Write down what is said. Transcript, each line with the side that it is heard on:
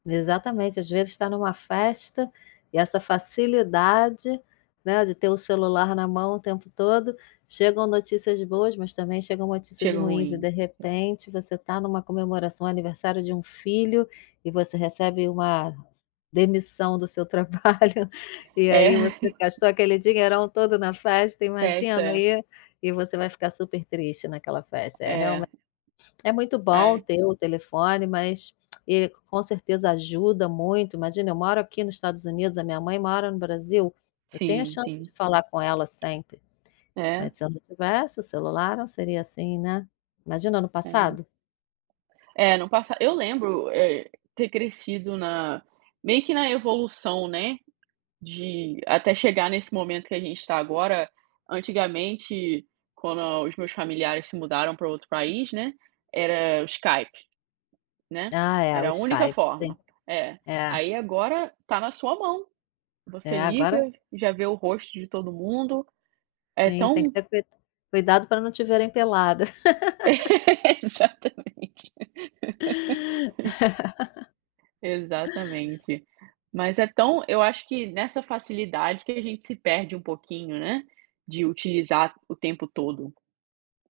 left: Exatamente. Às vezes está em uma festa, e essa facilidade, né, de ter o celular na mão o tempo todo. Chegam notícias boas, mas também chegam notícias
right: Cheiro
left: ruins, e
right: ruim.
left: de repente, você está em uma comemoração, aniversário de um filho, e você recebe uma demissão do seu trabalho, e
right: É.
left: aí, você gastou aquele dinheirão todo na festa,
right: Festa,
left: imagina,
right: é.
left: e e você vai ficar supertriste naquela festa. É,
right: É.
left: realme é muito bom
right: Ai.
left: ter o telefone, mas e com certeza ajuda muito. Imagina, eu moro aqui no Estados Unidos, a minha mãe mora no Brasil, eu tenho a
right: Sim,
left: chance de
right: sim.
left: falar com ela sempre.
right: É.
left: Mas se eu não tivesse o celular, não seria assim, né. Imagina no
right: É.
left: passado.
right: É, no passa eu lembro, eh, ter crescido na meio que na evolução, né, de até chegar nesse momento que a gente está agora, antigamente, quando os meus familiares se mudaram para outro país, né, era o Skype, né.
left: Ah é, o
right: Era a única
left: Skype. Sim.
right: forma. É.
left: É.
right: Aí agora, está na sua mão. Você
left: É, agora
right: liga e já vê o rosto de todo mundo. É
left: Sim, tem que
right: tão
left: ter cuida cuidado para não te verem pelada.
right: Exatamente Exatamente. Mas é tão eu acho que nessa facilidade que a gente se perde um pouquinho, né, de utilizar o tempo todo.